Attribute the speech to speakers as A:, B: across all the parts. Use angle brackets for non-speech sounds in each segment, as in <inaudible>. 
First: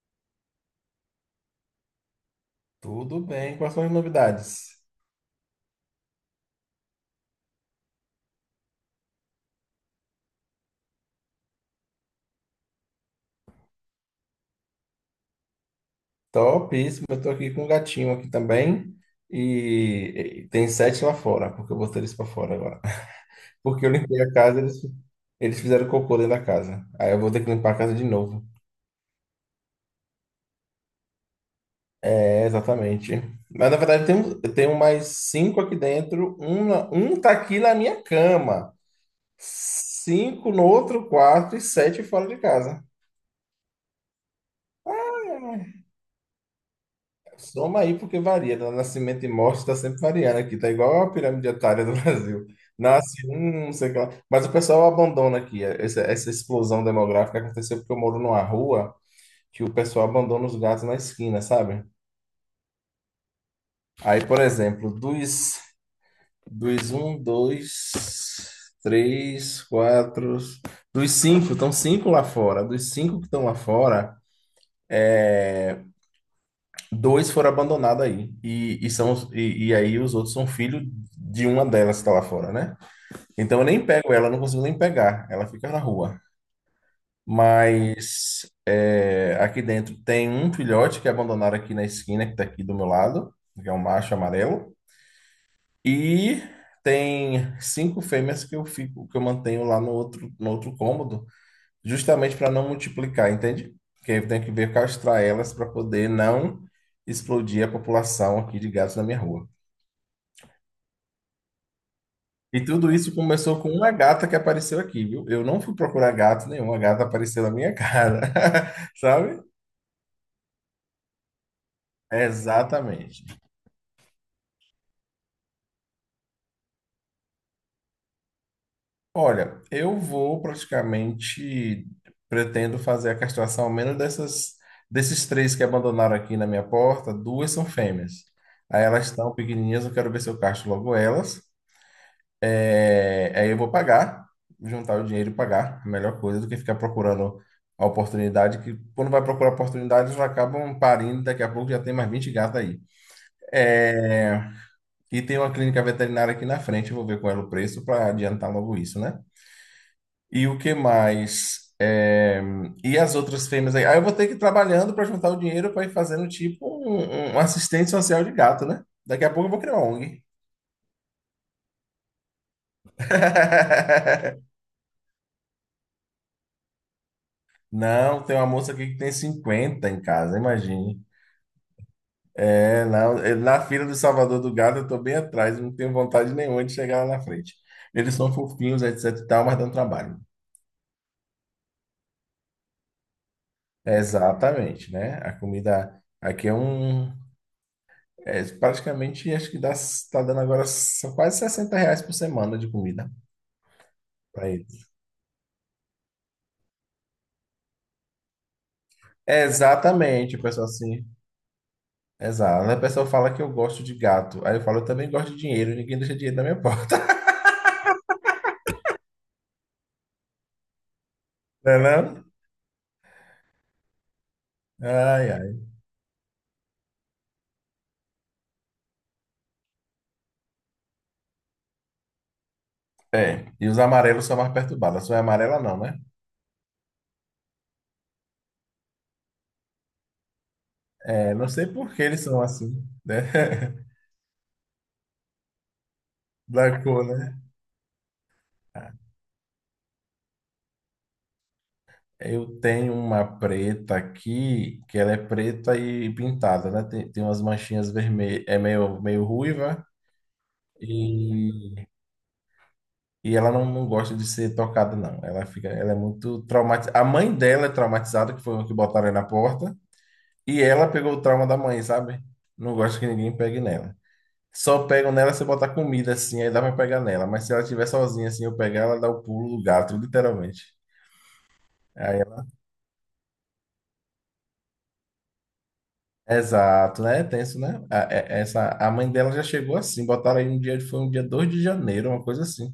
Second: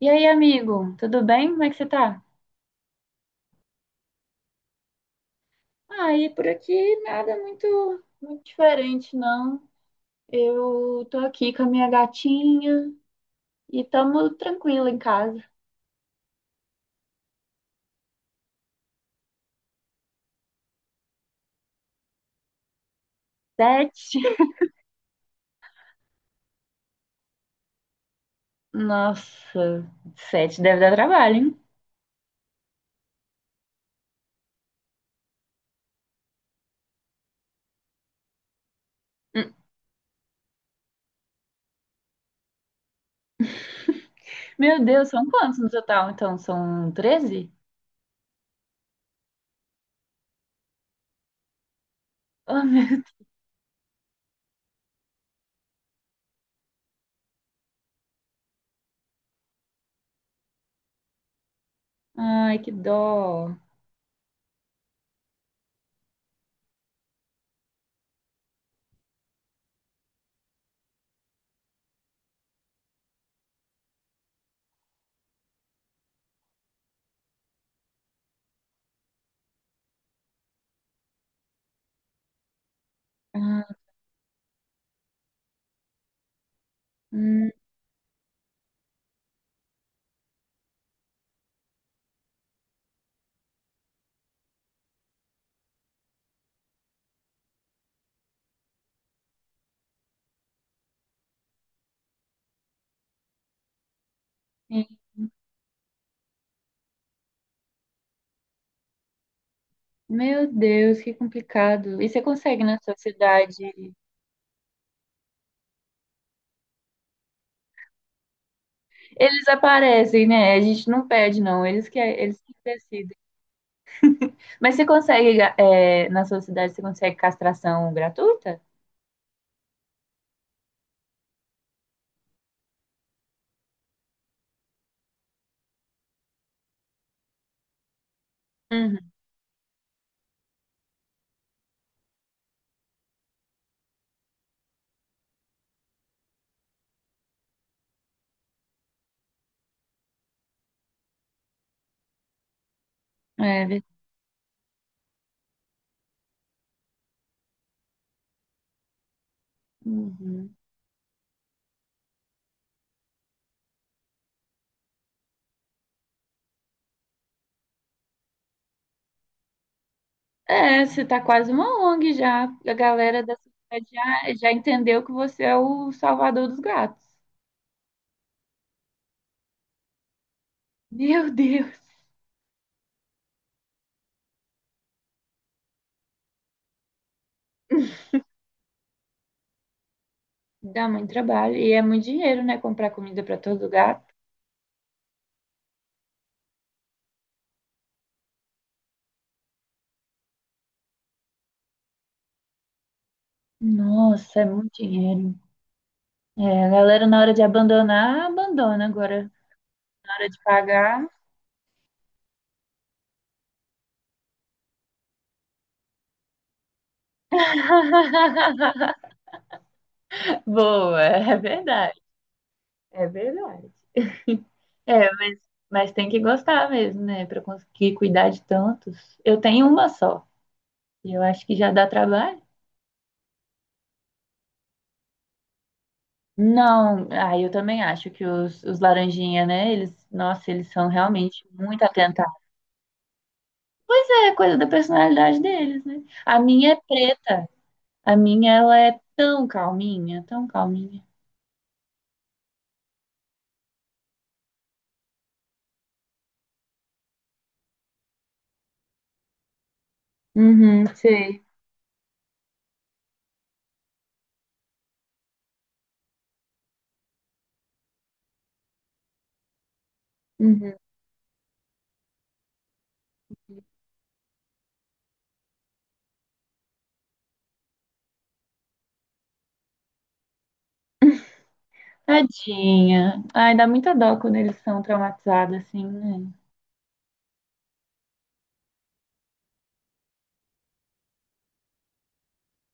A: E aí, amigo, tudo bem? Como é que você tá?
B: Tudo bem, quais são as novidades?
A: Ah, e por aqui nada muito diferente, não. Eu tô aqui com a minha gatinha e tamo tranquilo em casa.
B: Topíssimo, eu tô aqui com um gatinho aqui também e tem sete lá fora, porque eu botei eles para fora agora. <laughs> Porque
A: Sete?
B: eu limpei a
A: <laughs>
B: casa, eles fizeram cocô dentro da casa. Aí eu vou ter que limpar a casa de novo.
A: Nossa, sete deve dar trabalho, hein?
B: É, exatamente. Mas na verdade eu tenho mais cinco aqui dentro, um tá aqui na minha cama,
A: Hum.
B: cinco no outro quarto e sete fora de casa.
A: Meu Deus, são quantos no total? Então, são 13.
B: Soma aí porque varia, né? Nascimento e morte está sempre variando aqui. Tá igual a pirâmide etária do <laughs> Brasil.
A: Oh, <laughs> meu Deus.
B: Nasce um, não sei o que lá. Mas o pessoal abandona aqui. Essa explosão demográfica aconteceu porque eu moro numa rua que o pessoal abandona os gatos na esquina, sabe?
A: Ai, que dó.
B: Aí, por exemplo, dos um, dois, três, quatro. Dos cinco, estão cinco lá fora. Dos cinco que estão lá fora. Dois foram abandonados aí. E aí os outros são filhos de uma delas que está lá fora, né? Então
A: Ah,
B: eu nem pego ela, eu não consigo nem pegar. Ela fica na rua.
A: hum,
B: Mas é, aqui dentro tem um filhote que abandonaram aqui na esquina, que está aqui do meu lado, que é um macho amarelo. E tem cinco fêmeas que eu fico, que eu mantenho lá no outro cômodo justamente para não multiplicar, entende? Porque eu tenho que ver
A: sim.
B: castrar elas para poder não explodir a população aqui de gatos na minha rua.
A: Meu Deus, que complicado. E você consegue
B: E
A: na
B: tudo
A: sua
B: isso começou com
A: cidade.
B: uma gata que apareceu aqui, viu? Eu não fui procurar gato nenhum, a gata apareceu na minha cara, <laughs> sabe?
A: Eles aparecem, né? A gente não pede, não. Eles que, é, eles que decidem.
B: Exatamente.
A: Mas você consegue, é, na sua cidade, você consegue castração gratuita?
B: Olha, eu vou praticamente pretendo fazer a castração ao menos dessas desses três que abandonaram aqui na minha porta, duas são fêmeas. Aí
A: Uhum.
B: elas estão pequenininhas, eu quero ver se eu castro logo elas. É, aí eu vou pagar, juntar o dinheiro e pagar. A melhor coisa do que ficar procurando a oportunidade, que quando vai procurar oportunidades, eles acabam parindo, daqui a pouco já tem mais 20 gatos aí.
A: É, ver-
B: É. E tem uma clínica veterinária aqui na frente, eu vou ver qual é o preço para adiantar logo isso, né? E
A: uhum.
B: o que mais? É. E as outras fêmeas aí? Aí eu vou ter que ir trabalhando para juntar o dinheiro para ir fazendo tipo um, um assistente social de gato, né? Daqui a pouco eu vou criar uma ONG.
A: É, você tá quase uma ONG já. A galera da cidade já
B: <laughs>
A: entendeu que você é o salvador dos gatos.
B: Não, tem uma moça aqui que tem 50 em casa, imagine.
A: Meu Deus,
B: É, não, é, na fila do Salvador do Gado eu tô bem atrás, não tenho vontade nenhuma de chegar lá na frente. Eles são fofinhos, etc e tal, mas dão trabalho.
A: dá muito trabalho. E é muito dinheiro, né? Comprar comida para todo gato.
B: Exatamente, né? A comida aqui é um. É, praticamente, acho que dá, tá dando agora só quase 60 reais por semana de comida
A: Nossa, é
B: para
A: muito
B: eles.
A: dinheiro. É, a galera na hora de abandonar, abandona. Agora, na hora
B: Exatamente,
A: de
B: o pessoal assim.
A: pagar.
B: Exato. Aí o pessoal fala que eu gosto de gato. Aí eu falo, eu também gosto de dinheiro, ninguém deixa dinheiro na minha porta.
A: <laughs> Boa, <laughs> é
B: <laughs> Não é
A: verdade.
B: não?
A: É verdade. É,
B: Ai, ai.
A: mas tem que gostar mesmo, né? Pra conseguir cuidar de tantos. Eu tenho uma só. E eu acho que já dá trabalho.
B: É, e os amarelos são mais perturbados. A sua é amarela, não, né?
A: Não, ah, eu também acho que os laranjinha, né? Eles, nossa, eles são
B: É,
A: realmente
B: não sei
A: muito
B: por que eles
A: atentados.
B: são assim, né? <laughs>
A: É coisa da personalidade deles, né? A minha é
B: Da cor, né?
A: preta. A minha, ela
B: Ah,
A: é tão calminha, tão calminha.
B: Eu tenho uma preta aqui, que ela é preta e pintada, né? Tem umas manchinhas vermelhas, é meio ruiva
A: Uhum, sei.
B: e, e ela não gosta de ser tocada, não. Ela fica, ela é muito traumatizada. A mãe dela é traumatizada, que foi o que botaram aí na porta, e
A: Uhum.
B: ela pegou o trauma da mãe, sabe? Não gosta que ninguém pegue nela. Só pegam nela se eu botar comida assim, aí dá pra pegar nela. Mas se ela estiver sozinha assim, eu pegar, ela dá o pulo do gato, literalmente. Aí ela.
A: Tadinha. Ai, dá muita dó quando eles são traumatizados assim, né?
B: Exato, né? É tenso, né? A mãe dela já chegou assim, botaram aí um dia, foi um dia 2 de janeiro, uma coisa assim.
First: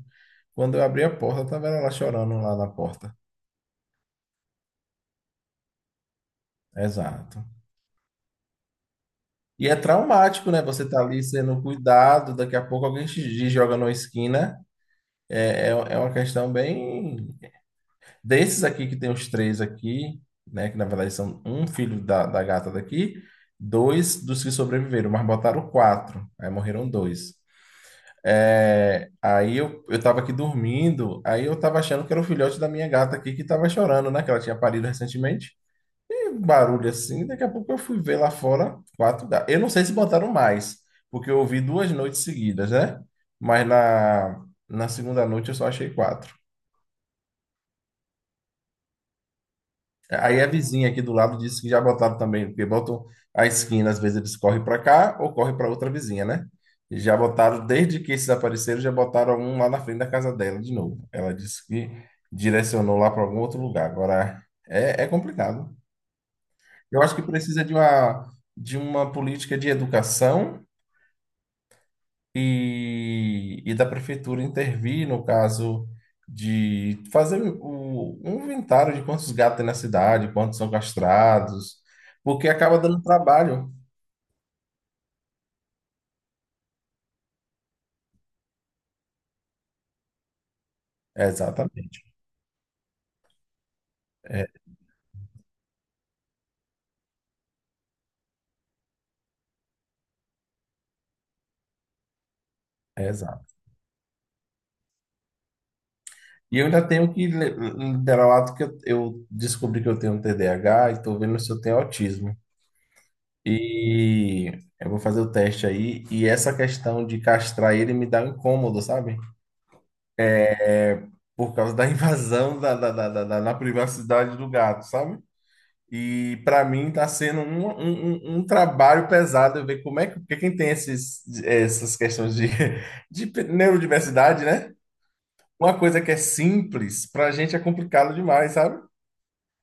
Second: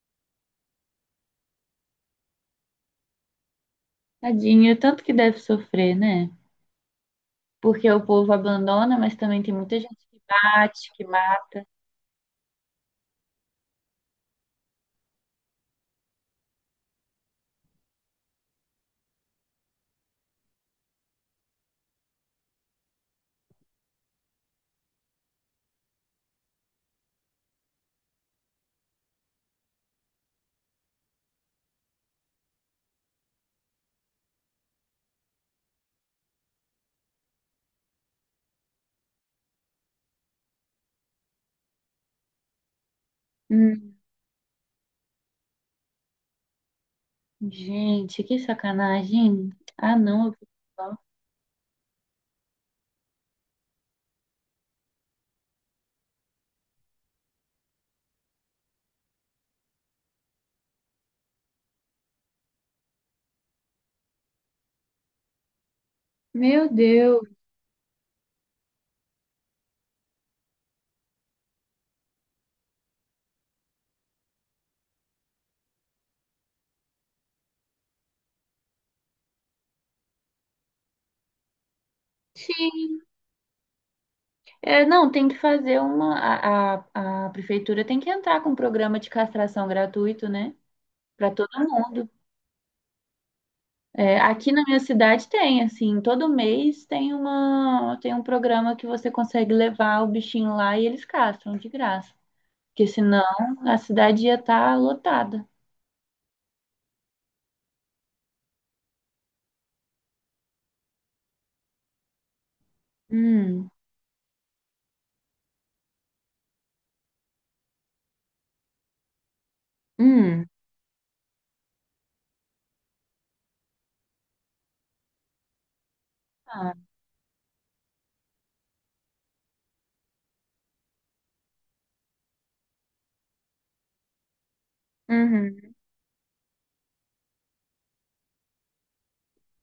B: Quando eu abri a porta, tava ela lá chorando lá na porta.
A: Tadinho, tanto que deve sofrer, né?
B: Exato.
A: Porque o povo abandona, mas também tem
B: E é
A: muita gente que
B: traumático, né? Você
A: bate,
B: tá
A: que
B: ali
A: mata.
B: sendo cuidado, daqui a pouco alguém te joga numa esquina. É uma questão bem. Desses aqui que tem os três aqui, né? Que na verdade são um filho da gata daqui, dois dos que sobreviveram, mas botaram quatro. Aí morreram dois. É, aí eu tava aqui dormindo, aí eu tava achando que era o filhote da minha gata aqui que tava chorando, né? Que ela tinha parido recentemente. E um barulho assim, daqui a pouco eu fui ver lá fora quatro gatos. Eu não sei se botaram mais, porque eu ouvi duas noites seguidas, né? Mas
A: Hum,
B: na segunda noite eu só achei quatro.
A: gente, que sacanagem. Ah, não. Eu
B: Aí a
A: fico
B: vizinha
A: só.
B: aqui do lado disse que já botaram também, porque botam a esquina, às vezes eles correm para cá ou correm para outra vizinha, né? E já botaram, desde que esses apareceram, já botaram um lá na frente da casa dela de novo. Ela disse que direcionou lá para algum outro lugar. Agora, é complicado.
A: Meu
B: Eu acho que
A: Deus.
B: precisa de uma, política de educação e da prefeitura intervir no caso de fazer um inventário de quantos gatos tem na cidade, quantos são castrados, porque acaba
A: Sim.
B: dando trabalho.
A: É, não, tem que fazer uma. A prefeitura tem que entrar com um programa de castração gratuito, né? Para todo
B: Exatamente,
A: mundo. É, aqui na minha cidade tem, assim, todo mês tem uma, tem um programa que você consegue levar o bichinho lá e eles castram de graça. Porque senão
B: exato.
A: a cidade ia estar lotada.
B: E eu ainda tenho que liderar o ato que eu descobri que eu tenho T TDAH e estou vendo se eu tenho autismo.
A: Hum,
B: E eu vou fazer o teste aí, e essa questão de castrar ele me dá um incômodo, sabe?
A: hum,
B: É. Por causa da <laughs> invasão na privacidade do gato, sabe? E para
A: Ah,
B: mim está sendo um trabalho pesado eu ver como é que porque quem tem essas questões de, <laughs> de neurodiversidade, né?
A: uhum,
B: Uma coisa que é simples, para a gente é complicado demais, sabe?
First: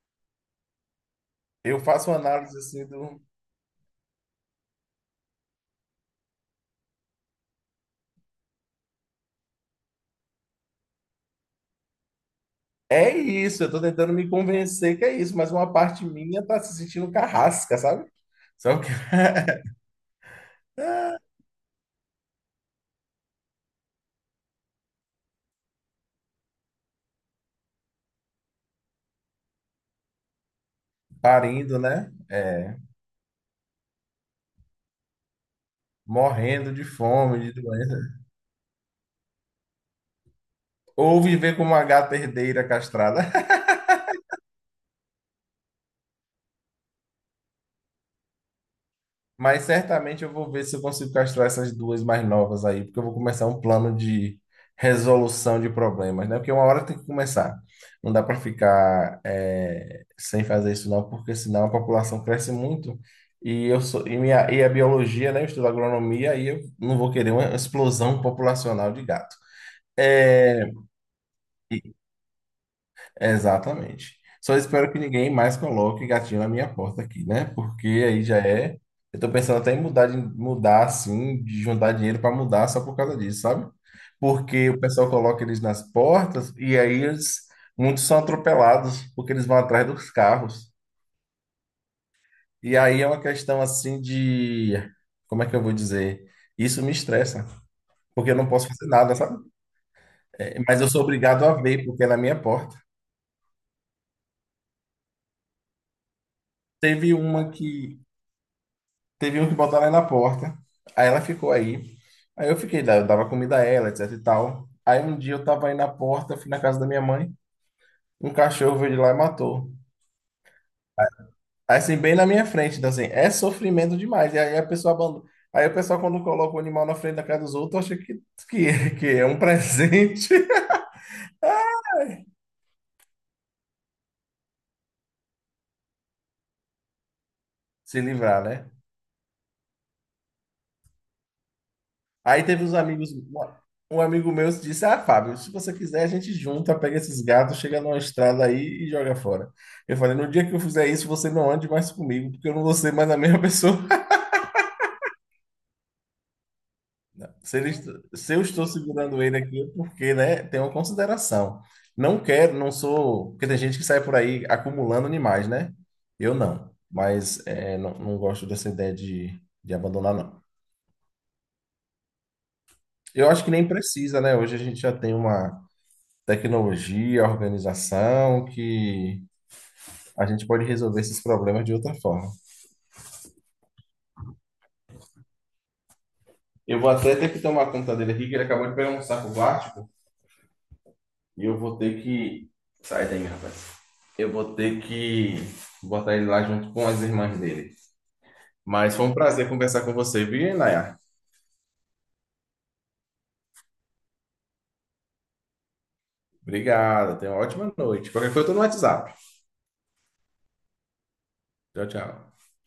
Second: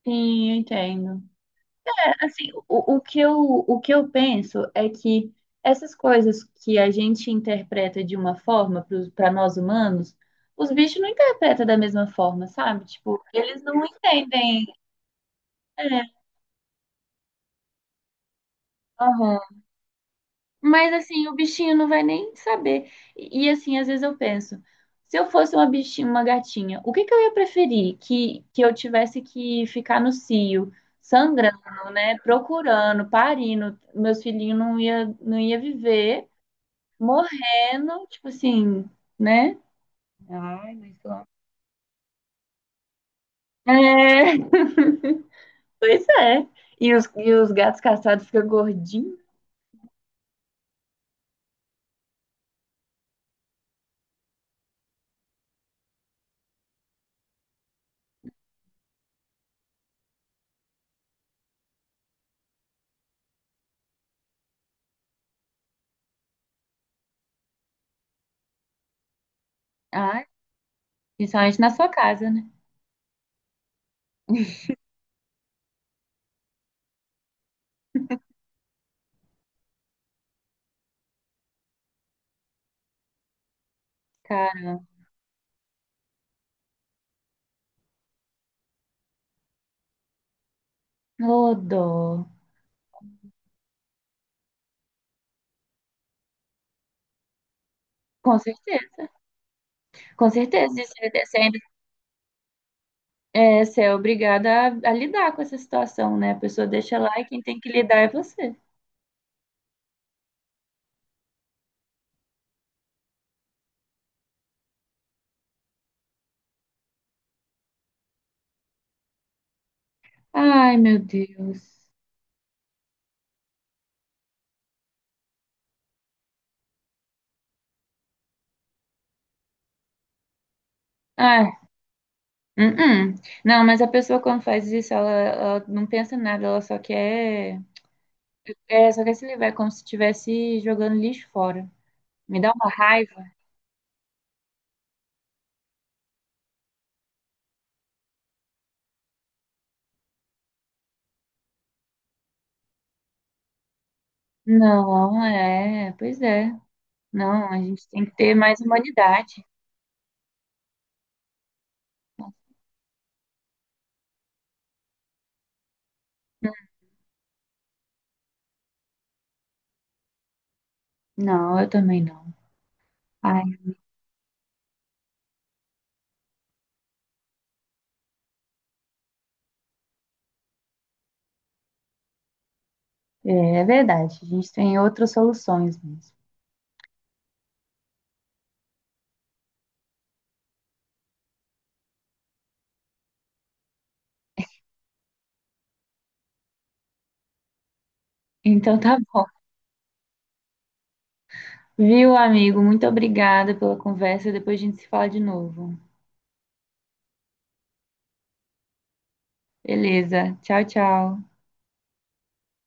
A: sim, eu entendo.
B: Eu faço uma
A: É, assim,
B: análise assim
A: o que
B: do.
A: eu penso é que essas coisas que a gente interpreta de uma forma para nós humanos, os bichos não interpretam da mesma forma, sabe?
B: É
A: Tipo, eles
B: isso, eu estou
A: não
B: tentando me
A: entendem.
B: convencer que é isso, mas uma
A: É,
B: parte minha está se sentindo carrasca, sabe? Só que <laughs>
A: aham. Mas assim, o bichinho não vai nem saber. E assim, às vezes eu penso, se eu fosse uma bichinha, uma gatinha, o que que eu ia preferir? Que eu tivesse que ficar no cio,
B: parindo,
A: sangrando,
B: né?
A: né?
B: É,
A: Procurando, parindo, meus filhinhos não ia viver,
B: morrendo de fome, de
A: morrendo,
B: doença.
A: tipo assim, né? Ai, mas
B: Ou
A: lá.
B: viver como uma gata herdeira castrada.
A: É, <laughs> pois é. E os gatos castrados ficam gordinhos.
B: Mas certamente eu vou ver se eu consigo castrar essas duas mais novas aí, porque eu vou começar um plano de resolução de problemas, né? Porque uma hora tem que começar. Não dá para ficar sem fazer isso não, porque senão a população cresce muito e eu sou e a biologia, né? Eu estudo agronomia e eu não vou querer uma explosão populacional de gato.
A: Ai,
B: É,
A: principalmente na sua casa, né?
B: Exatamente. Só espero que ninguém mais coloque gatinho na minha porta aqui, né? Porque aí já é. Eu tô pensando até em mudar, de mudar assim, de juntar dinheiro para mudar só por causa disso, sabe? Porque o
A: Cara,
B: pessoal coloca eles nas portas e aí eles, muitos são atropelados porque eles vão atrás dos carros.
A: ô dó.
B: E aí é uma questão assim de. Como é que eu vou dizer? Isso me estressa, porque eu
A: Com
B: não posso fazer
A: certeza.
B: nada, sabe?
A: Com
B: É,
A: certeza,
B: mas
A: e
B: eu sou
A: você
B: obrigado a
A: ainda
B: ver, porque é na minha porta.
A: é, você é obrigada a lidar com essa situação, né? A pessoa deixa lá
B: Teve
A: e quem
B: uma
A: tem que lidar
B: que
A: é você.
B: Teve um que botou ela na porta. Aí ela ficou aí. Aí eu fiquei, eu dava comida a ela, etc e tal. Aí um dia eu tava aí na porta, fui na casa da minha mãe. Um cachorro veio de lá e matou.
A: Ai, meu
B: Aí
A: Deus.
B: assim, bem na minha frente. Então assim, é sofrimento demais. E aí a pessoa abandona. Aí o pessoal, quando coloca o animal na frente da casa dos outros, acha que é um presente
A: Ai, -uh. Não, mas a pessoa quando faz isso, ela não pensa em nada, ela só quer,
B: <laughs> se livrar, né?
A: é, só quer se livrar, é como se estivesse jogando lixo fora. Me
B: Aí
A: dá
B: teve
A: uma raiva.
B: um amigo meu disse: Ah, Fábio, se você quiser, a gente junta, pega esses gatos, chega numa estrada aí e joga fora. Eu falei: No dia que eu fizer isso, você não ande mais comigo, porque eu não vou ser mais a mesma <laughs> pessoa.
A: Não, é, pois é. Não,
B: Se,
A: a
B: ele,
A: gente tem que
B: se
A: ter
B: eu
A: mais
B: estou segurando ele
A: humanidade.
B: aqui, é porque, né, tem uma consideração. Não quero, não sou. Porque tem gente que sai por aí acumulando animais, né? Eu não. Mas é, não gosto dessa ideia de abandonar, não.
A: Não, eu também não.
B: Eu
A: Ai,
B: acho que nem precisa, né? Hoje a gente já tem uma tecnologia, organização, que a gente pode resolver esses problemas de outra forma.
A: é, é verdade, a gente tem outras soluções mesmo.
B: Eu vou até ter que tomar conta dele aqui, que ele acabou de pegar um saco plástico, e eu vou ter que. Sai daí, rapaz. Eu vou ter que botar ele lá junto com as irmãs dele.
A: Então
B: Mas
A: tá
B: foi um
A: bom.
B: prazer conversar com você, viu, Nayar?
A: Viu, amigo? Muito obrigada pela conversa. Depois a gente se fala de novo.
B: Obrigado, tenha uma ótima noite. Qualquer coisa, eu tô no WhatsApp.
A: Beleza. Tchau, tchau.
B: Tchau, tchau.